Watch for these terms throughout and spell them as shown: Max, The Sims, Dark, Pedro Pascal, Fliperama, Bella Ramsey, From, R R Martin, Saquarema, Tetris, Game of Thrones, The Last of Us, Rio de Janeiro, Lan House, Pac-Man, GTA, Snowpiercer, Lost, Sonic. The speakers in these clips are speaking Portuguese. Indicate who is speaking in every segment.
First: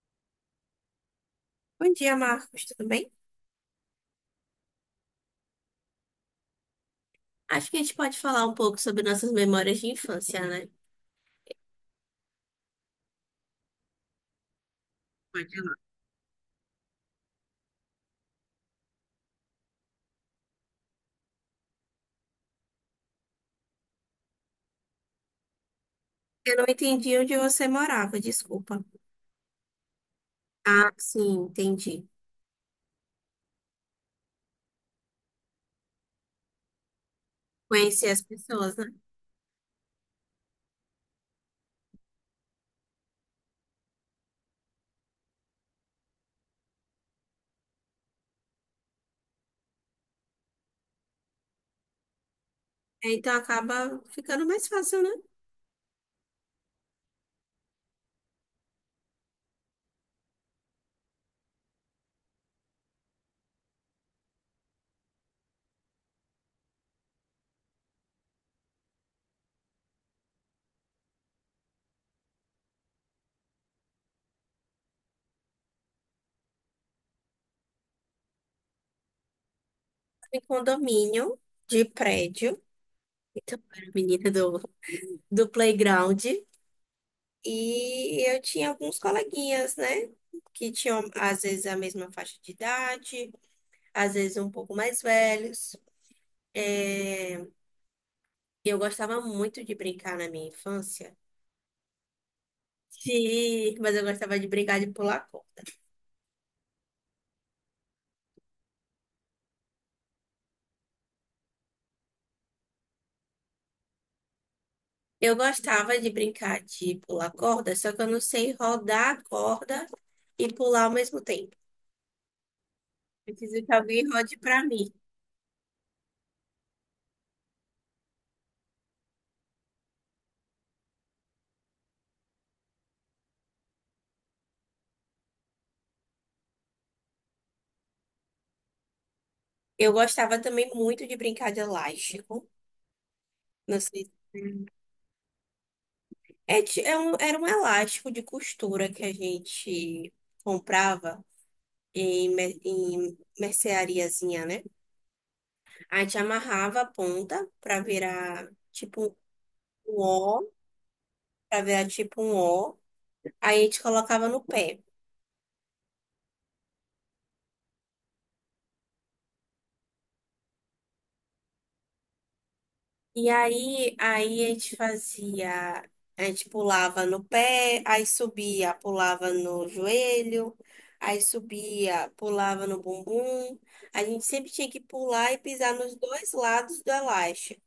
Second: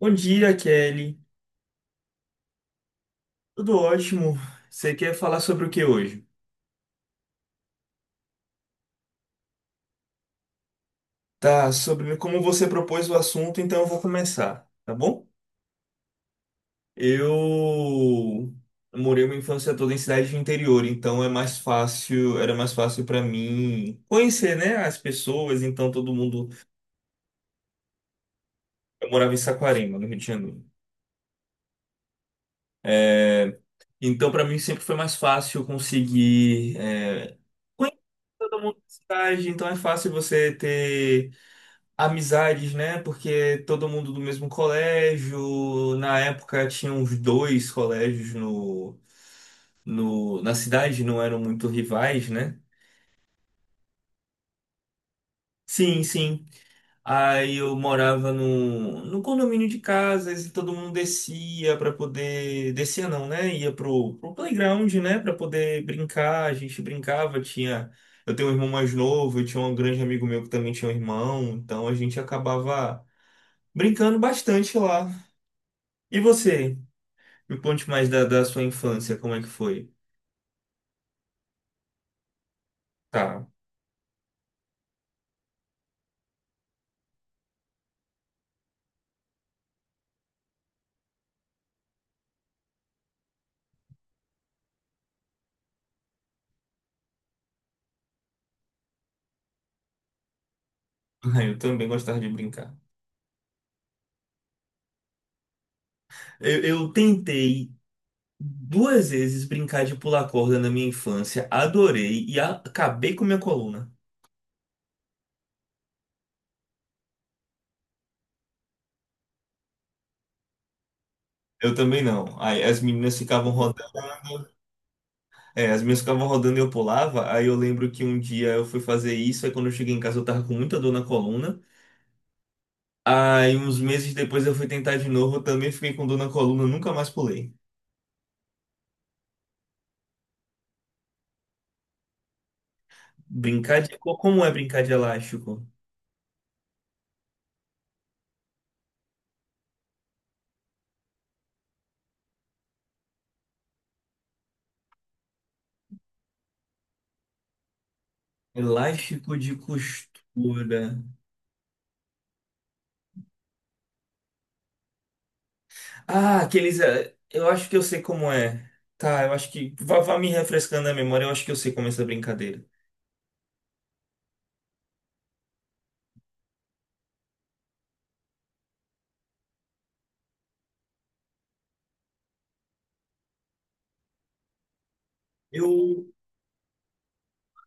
Speaker 1: Bom dia, Kelly.
Speaker 2: Bom dia, Marcos, tudo bem?
Speaker 1: Tudo ótimo. Você quer falar sobre o que hoje?
Speaker 2: Acho que a gente pode falar um pouco sobre nossas memórias de infância, né?
Speaker 1: Tá, sobre como você propôs o assunto, então eu vou começar, tá bom?
Speaker 2: Pode ir lá.
Speaker 1: Eu morei uma infância toda em cidade de interior, então era mais fácil para mim conhecer, né, as pessoas, então todo mundo,
Speaker 2: Eu não entendi onde você morava, desculpa.
Speaker 1: eu morava em Saquarema, no Rio de Janeiro.
Speaker 2: Ah, sim, entendi.
Speaker 1: É, então para mim sempre foi mais fácil conseguir conhecer
Speaker 2: Conhecer as
Speaker 1: todo mundo
Speaker 2: pessoas,
Speaker 1: da
Speaker 2: né?
Speaker 1: cidade, então é fácil você ter amizades, né? Porque todo mundo do mesmo colégio. Na época tinha uns dois colégios no, na cidade, não eram muito rivais, né?
Speaker 2: É, então acaba ficando mais fácil, né?
Speaker 1: Sim, sim. Aí eu morava no condomínio de casas e todo mundo descia para poder. Descia não, né? Ia pro playground, né? Para poder brincar. A gente brincava, tinha. Eu tenho um irmão mais novo, eu tinha um grande amigo meu que também tinha um irmão, então a gente acabava brincando bastante lá. E você? Me conte mais da sua infância, como é que foi?
Speaker 2: Em condomínio, de prédio.
Speaker 1: Tá.
Speaker 2: Então, eu era menina do playground. E eu tinha alguns coleguinhas, né? Que tinham, às vezes, a mesma faixa de idade, às vezes um pouco mais velhos. É, e eu gostava muito de brincar na minha infância.
Speaker 1: Eu também gostava de brincar.
Speaker 2: Sim, mas eu gostava de brincar de pular corda.
Speaker 1: Eu tentei duas vezes brincar de pular corda na minha infância, adorei e acabei com minha coluna.
Speaker 2: Eu gostava de brincar de pular corda, só que eu não sei rodar a corda e pular ao mesmo tempo.
Speaker 1: Eu também não. Aí as meninas ficavam
Speaker 2: Preciso que
Speaker 1: rodando.
Speaker 2: alguém rode pra mim.
Speaker 1: É, as minhas ficavam rodando e eu pulava. Aí eu lembro que um dia eu fui fazer isso. Aí quando eu cheguei em casa eu tava com muita dor na coluna. Aí uns meses depois eu fui tentar de novo. Eu também fiquei com dor na coluna. Nunca mais pulei.
Speaker 2: Eu gostava também muito de brincar de elástico. Não
Speaker 1: Brincar de.
Speaker 2: sei se
Speaker 1: Como é brincar de elástico?
Speaker 2: é, era um elástico de costura que a gente comprava em merceariazinha, né? A gente amarrava a ponta para virar tipo
Speaker 1: Elástico de
Speaker 2: um O,
Speaker 1: costura.
Speaker 2: pra virar tipo um O. Aí a gente colocava no pé.
Speaker 1: Ah, aqueles. Eu acho que eu sei como é. Tá, eu acho que. Vá, vá me refrescando a memória, eu acho que eu sei como é essa brincadeira.
Speaker 2: E aí, a gente fazia, a gente pulava no pé, aí subia, pulava no joelho, aí subia, pulava no bumbum. A gente sempre tinha que pular e pisar nos
Speaker 1: Eu,
Speaker 2: dois lados do elástico.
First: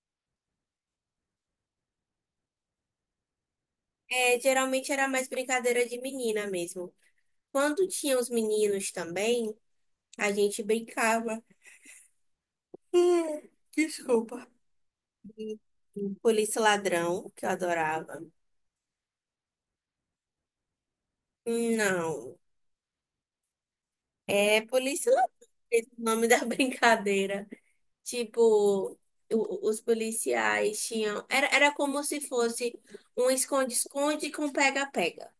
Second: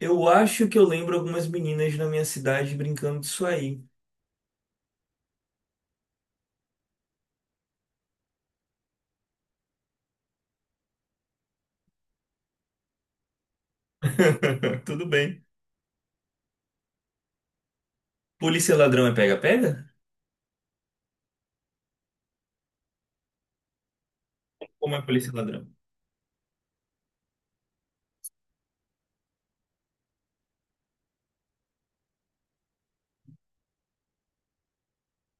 Speaker 1: eu acho que eu lembro algumas meninas na minha cidade brincando disso aí.
Speaker 2: É, geralmente era mais brincadeira de menina mesmo. Quando tinha os meninos também, a gente brincava. Hum, Desculpa.
Speaker 1: Tudo bem.
Speaker 2: Polícia Ladrão, que eu adorava.
Speaker 1: Polícia e ladrão é pega-pega?
Speaker 2: Não, é
Speaker 1: Como é
Speaker 2: Polícia
Speaker 1: polícia e
Speaker 2: Ladrão,
Speaker 1: ladrão?
Speaker 2: esse é o nome da brincadeira. Tipo, os policiais tinham. Era, era como se fosse um esconde-esconde com pega-pega.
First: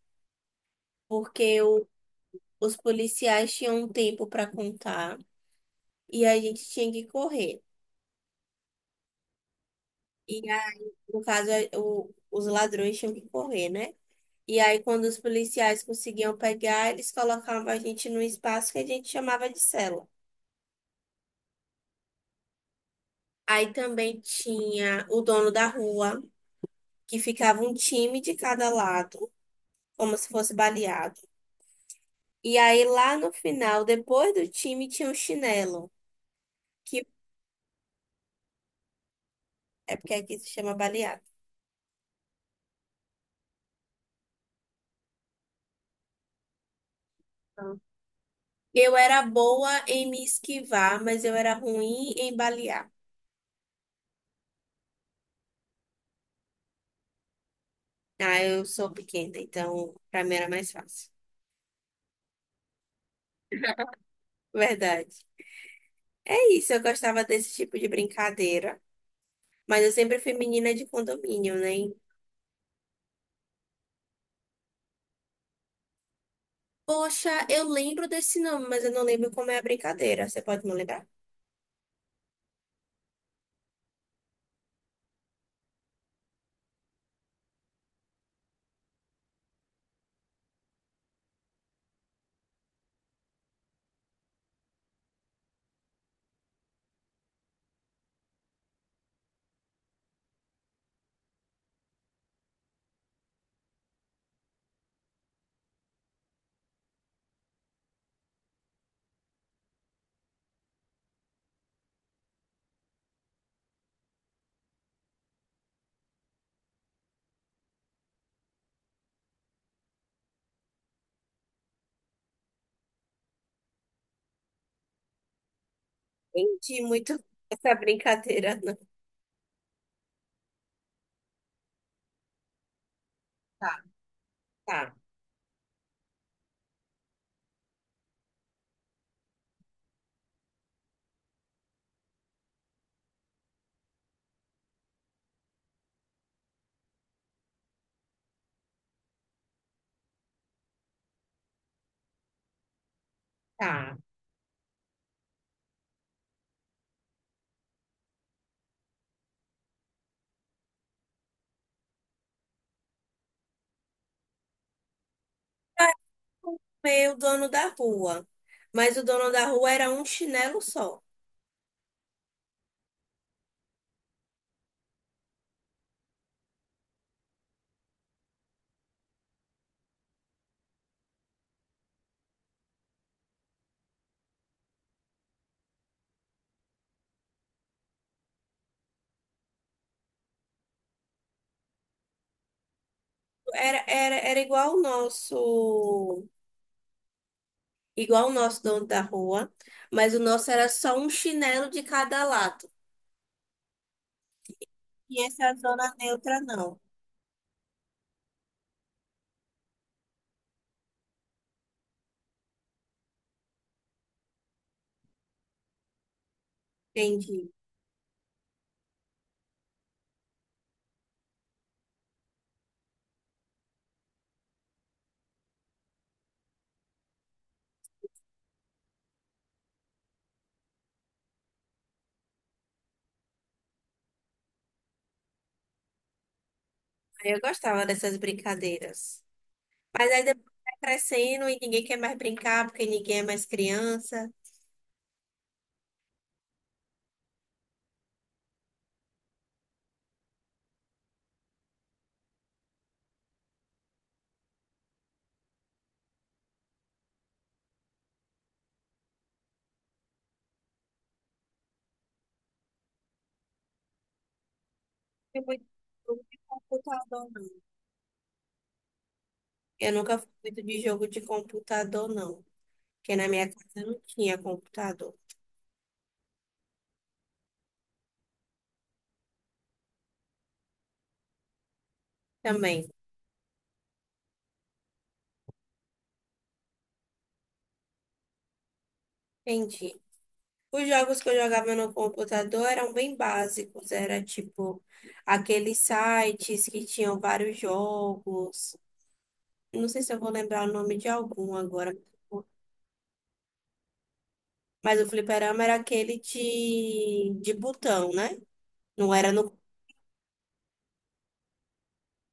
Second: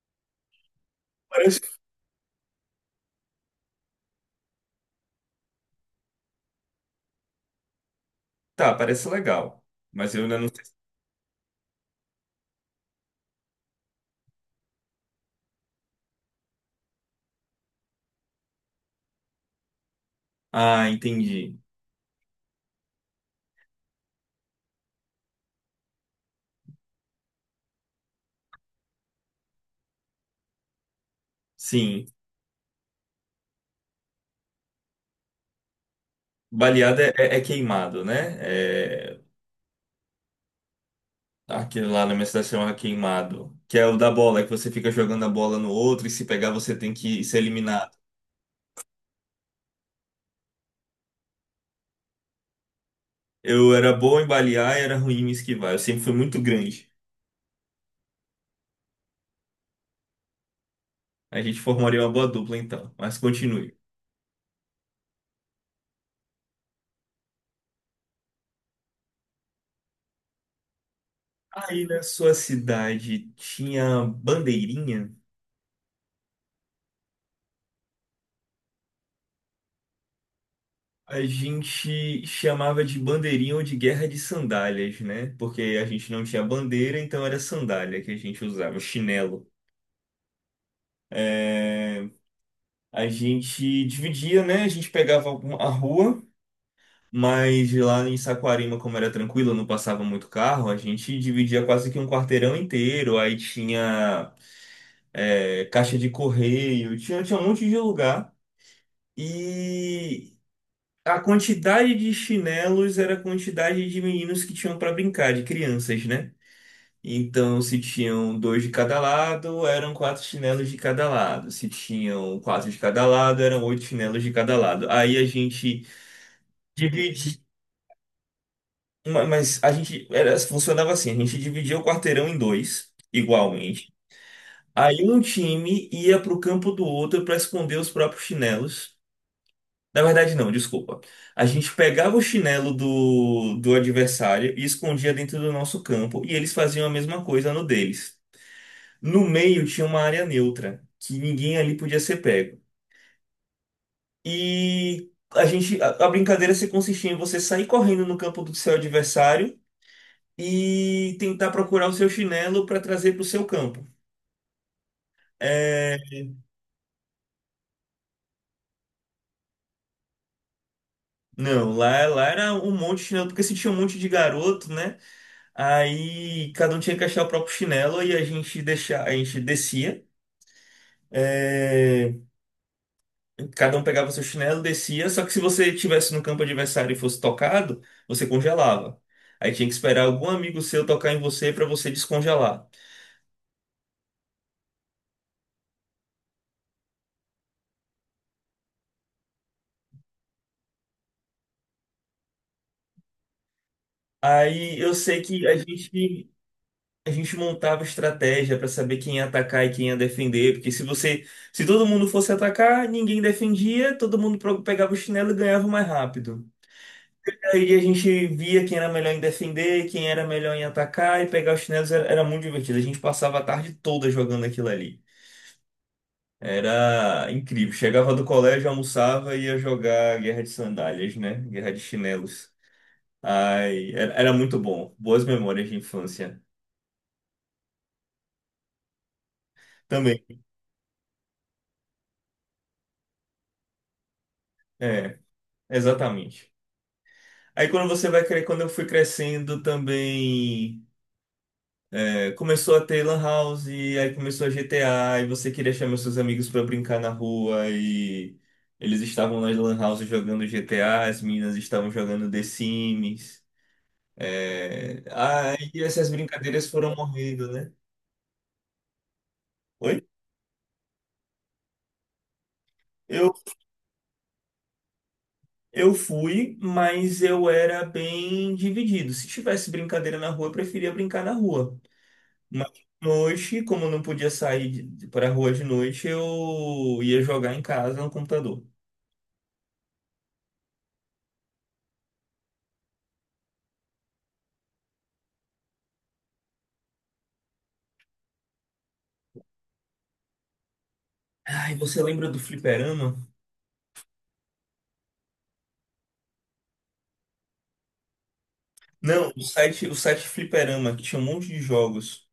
Speaker 1: Parece.
Speaker 2: Porque os policiais tinham um tempo para contar e a gente tinha que correr.
Speaker 1: Tá, parece legal. Mas eu ainda não
Speaker 2: E,
Speaker 1: sei.
Speaker 2: a- no caso, os ladrões tinham que correr, né? E aí, quando os policiais conseguiam pegar, eles colocavam a gente num espaço que a gente chamava de cela.
Speaker 1: Ah, entendi.
Speaker 2: Aí também tinha o dono da rua, que ficava um time de cada lado, como se fosse baleado.
Speaker 1: Sim.
Speaker 2: E aí, lá no final, depois do time, tinha o chinelo,
Speaker 1: Baleada
Speaker 2: que
Speaker 1: é queimado, né? É,
Speaker 2: é porque aqui se chama baleado.
Speaker 1: aquele lá na minha cidade chama queimado, que é o da bola, que você fica jogando a bola no outro e se pegar você tem que ser
Speaker 2: Então,
Speaker 1: eliminado.
Speaker 2: eu era boa em me esquivar, mas eu era ruim em balear.
Speaker 1: Eu era bom em balear e era ruim em esquivar. Eu sempre fui muito grande.
Speaker 2: Ah, eu sou pequena, então pra mim era mais fácil.
Speaker 1: A gente formaria uma boa dupla então, mas continue.
Speaker 2: Verdade. É isso, eu gostava desse tipo de brincadeira. Mas eu sempre fui menina de condomínio,
Speaker 1: Aí
Speaker 2: né?
Speaker 1: na sua cidade tinha bandeirinha?
Speaker 2: Poxa, eu lembro desse nome, mas eu não lembro como é a brincadeira. Você pode me lembrar?
Speaker 1: A gente chamava de bandeirinha ou de guerra de sandálias, né? Porque a gente não tinha bandeira, então era sandália que a gente usava, chinelo. É, a gente dividia, né? A gente pegava a rua. Mas lá em Saquarema, como era tranquilo, não passava muito carro, a gente dividia quase que um quarteirão inteiro. Aí tinha caixa de correio, tinha um monte de lugar. E a quantidade de chinelos era a quantidade de meninos que tinham para brincar, de crianças, né? Então, se tinham dois de cada lado, eram quatro chinelos de cada lado. Se tinham quatro de cada lado, eram oito chinelos de cada lado. Aí a gente
Speaker 2: Entendi muito
Speaker 1: dividia.
Speaker 2: essa brincadeira, não.
Speaker 1: Ma- Mas a gente funcionava assim, a gente dividia o quarteirão em dois,
Speaker 2: Tá,
Speaker 1: igualmente.
Speaker 2: tá,
Speaker 1: Aí um time ia pro campo do outro para esconder os próprios chinelos. Na verdade, não, desculpa. A gente pegava o chinelo do adversário e escondia dentro do nosso campo, e eles faziam a mesma coisa no deles. No meio tinha uma área neutra, que ninguém ali podia ser pego.
Speaker 2: tá.
Speaker 1: E a brincadeira se consistia em você sair correndo no campo do seu adversário e tentar procurar o seu chinelo para trazer para o seu campo.
Speaker 2: Pra
Speaker 1: É,
Speaker 2: comer o dono da rua. Mas o dono da rua era um chinelo só.
Speaker 1: não, lá era um monte de chinelo, porque se tinha um monte de garoto, né? Aí cada um tinha que achar o próprio chinelo e a gente descia. é, Cada um pegava seu chinelo, descia. Só que se você estivesse no campo adversário e fosse tocado, você congelava. Aí tinha que esperar algum amigo seu tocar em você para você descongelar.
Speaker 2: Era, era, era igual o nosso dono da rua, mas o nosso era só um chinelo de cada lado.
Speaker 1: Aí eu sei
Speaker 2: E
Speaker 1: que
Speaker 2: essa
Speaker 1: a
Speaker 2: zona
Speaker 1: gente.
Speaker 2: neutra não.
Speaker 1: A gente montava estratégia para saber quem ia atacar e quem ia defender, porque se todo mundo fosse atacar, ninguém defendia, todo mundo pegava o chinelo e ganhava mais rápido.
Speaker 2: Entendi.
Speaker 1: Aí a gente via quem era melhor em defender, quem era melhor em atacar e pegar os chinelos era muito divertido. A gente passava a tarde toda jogando aquilo ali. Era incrível. Chegava do colégio, almoçava e ia jogar Guerra de Sandálias, né? Guerra de Chinelos. Ai, era muito bom. Boas memórias de infância.
Speaker 2: Aí eu gostava dessas brincadeiras. Mas
Speaker 1: Também,
Speaker 2: aí depois vai crescendo e ninguém quer mais brincar porque ninguém é mais criança.
Speaker 1: é, exatamente. Aí quando você vai crer, quando eu fui crescendo também, começou a ter Lan House, e aí começou a GTA, e você queria chamar seus amigos pra brincar na rua, e eles estavam nas Lan House jogando GTA, as meninas estavam jogando The Sims. É...
Speaker 2: Eu muito
Speaker 1: Aí essas
Speaker 2: jogo de
Speaker 1: brincadeiras foram
Speaker 2: computador,
Speaker 1: morrendo,
Speaker 2: não.
Speaker 1: né?
Speaker 2: Eu
Speaker 1: Oi?
Speaker 2: nunca fui muito de jogo de computador, não. Porque na
Speaker 1: Eu,
Speaker 2: minha casa não tinha computador.
Speaker 1: eu fui, mas eu era bem dividido. Se tivesse brincadeira na rua, eu preferia brincar na rua. Mas de
Speaker 2: Também.
Speaker 1: noite, como eu não podia sair para rua de noite, eu ia jogar em casa no computador.
Speaker 2: Entendi. Os jogos que eu jogava no computador eram bem básicos, era tipo aqueles sites que tinham vários jogos. Não sei se eu vou lembrar o nome de algum
Speaker 1: Ai,
Speaker 2: agora,
Speaker 1: você lembra do Fliperama?
Speaker 2: mas o fliperama era aquele de botão, né? Não
Speaker 1: Não,
Speaker 2: era no.
Speaker 1: o site Fliperama, que tinha um monte de jogos.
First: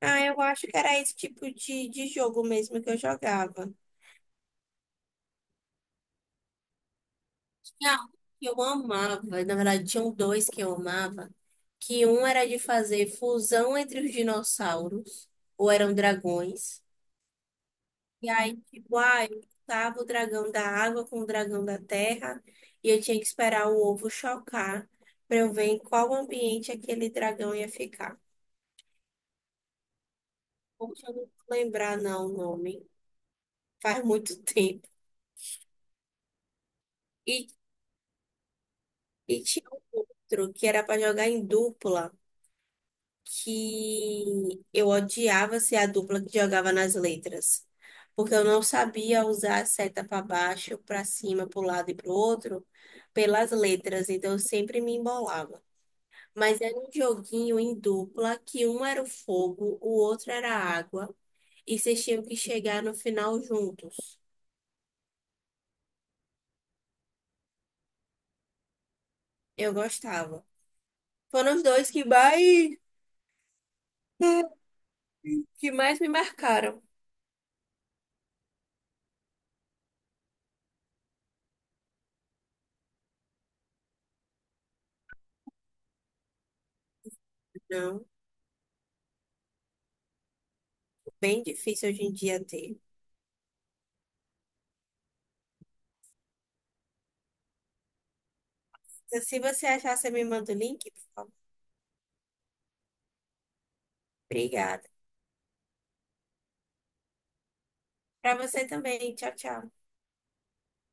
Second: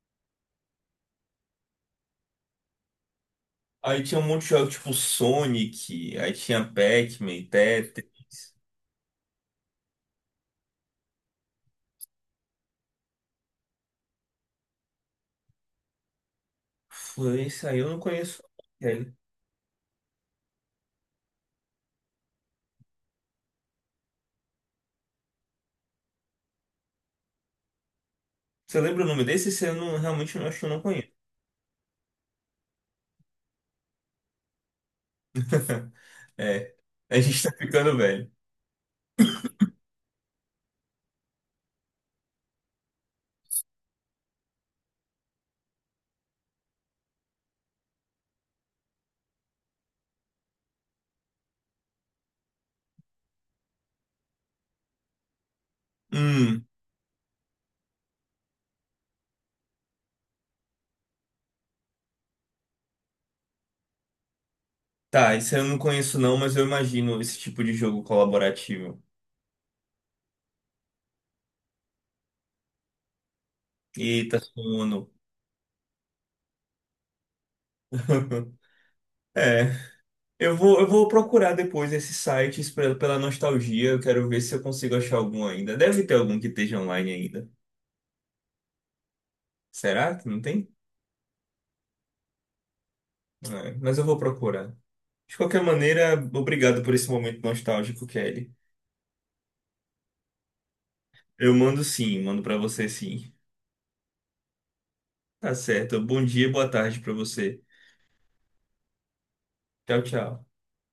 Speaker 2: Ah, eu acho que era esse tipo de jogo mesmo que eu jogava.
Speaker 1: Aí tinha um monte de jogos tipo Sonic, aí tinha Pac-Man,
Speaker 2: Tinha
Speaker 1: Tetris.
Speaker 2: um que eu amava, na verdade, tinham dois que eu amava, que um era de fazer fusão entre os dinossauros, ou eram dragões.
Speaker 1: Foi isso aí, eu não
Speaker 2: E
Speaker 1: conheço.
Speaker 2: aí, tipo,
Speaker 1: É.
Speaker 2: ah, eu juntava o dragão da água com o dragão da terra e eu tinha que esperar o ovo chocar para eu ver em qual ambiente aquele dragão ia ficar.
Speaker 1: Você lembra o nome desse? Esse eu não, realmente não acho que eu não
Speaker 2: Poxa,
Speaker 1: conheço.
Speaker 2: eu não vou lembrar não o nome. Faz muito tempo.
Speaker 1: É, a gente
Speaker 2: E,
Speaker 1: tá ficando velho.
Speaker 2: e tinha um outro que era para jogar em dupla, que eu odiava ser a dupla que jogava nas letras. Porque eu não sabia usar a seta para baixo, para cima, para o lado e para o outro, pelas letras. Então eu sempre me embolava. Mas
Speaker 1: Hum,
Speaker 2: era um joguinho em dupla, que um era o fogo, o outro era a água, e vocês tinham que chegar no final juntos.
Speaker 1: tá, isso eu não conheço não, mas eu imagino esse tipo de jogo colaborativo.
Speaker 2: Eu gostava. Foram os dois
Speaker 1: Eita, sono.
Speaker 2: que mais me marcaram.
Speaker 1: É, eu vou procurar depois esses sites pela nostalgia. Eu quero ver se eu consigo achar algum ainda. Deve ter algum que esteja online ainda.
Speaker 2: Não,
Speaker 1: Será que não tem?
Speaker 2: bem difícil hoje em dia ter.
Speaker 1: É, mas eu vou procurar. De qualquer maneira, obrigado por esse momento nostálgico, Kelly.
Speaker 2: Então, se você achar, você me manda o link, por favor.
Speaker 1: Eu mando sim, mando pra você sim.
Speaker 2: Obrigada.
Speaker 1: Tá certo. Bom dia e boa tarde pra você.
Speaker 2: Para você também. Tchau, tchau.
Speaker 1: Tchau, tchau.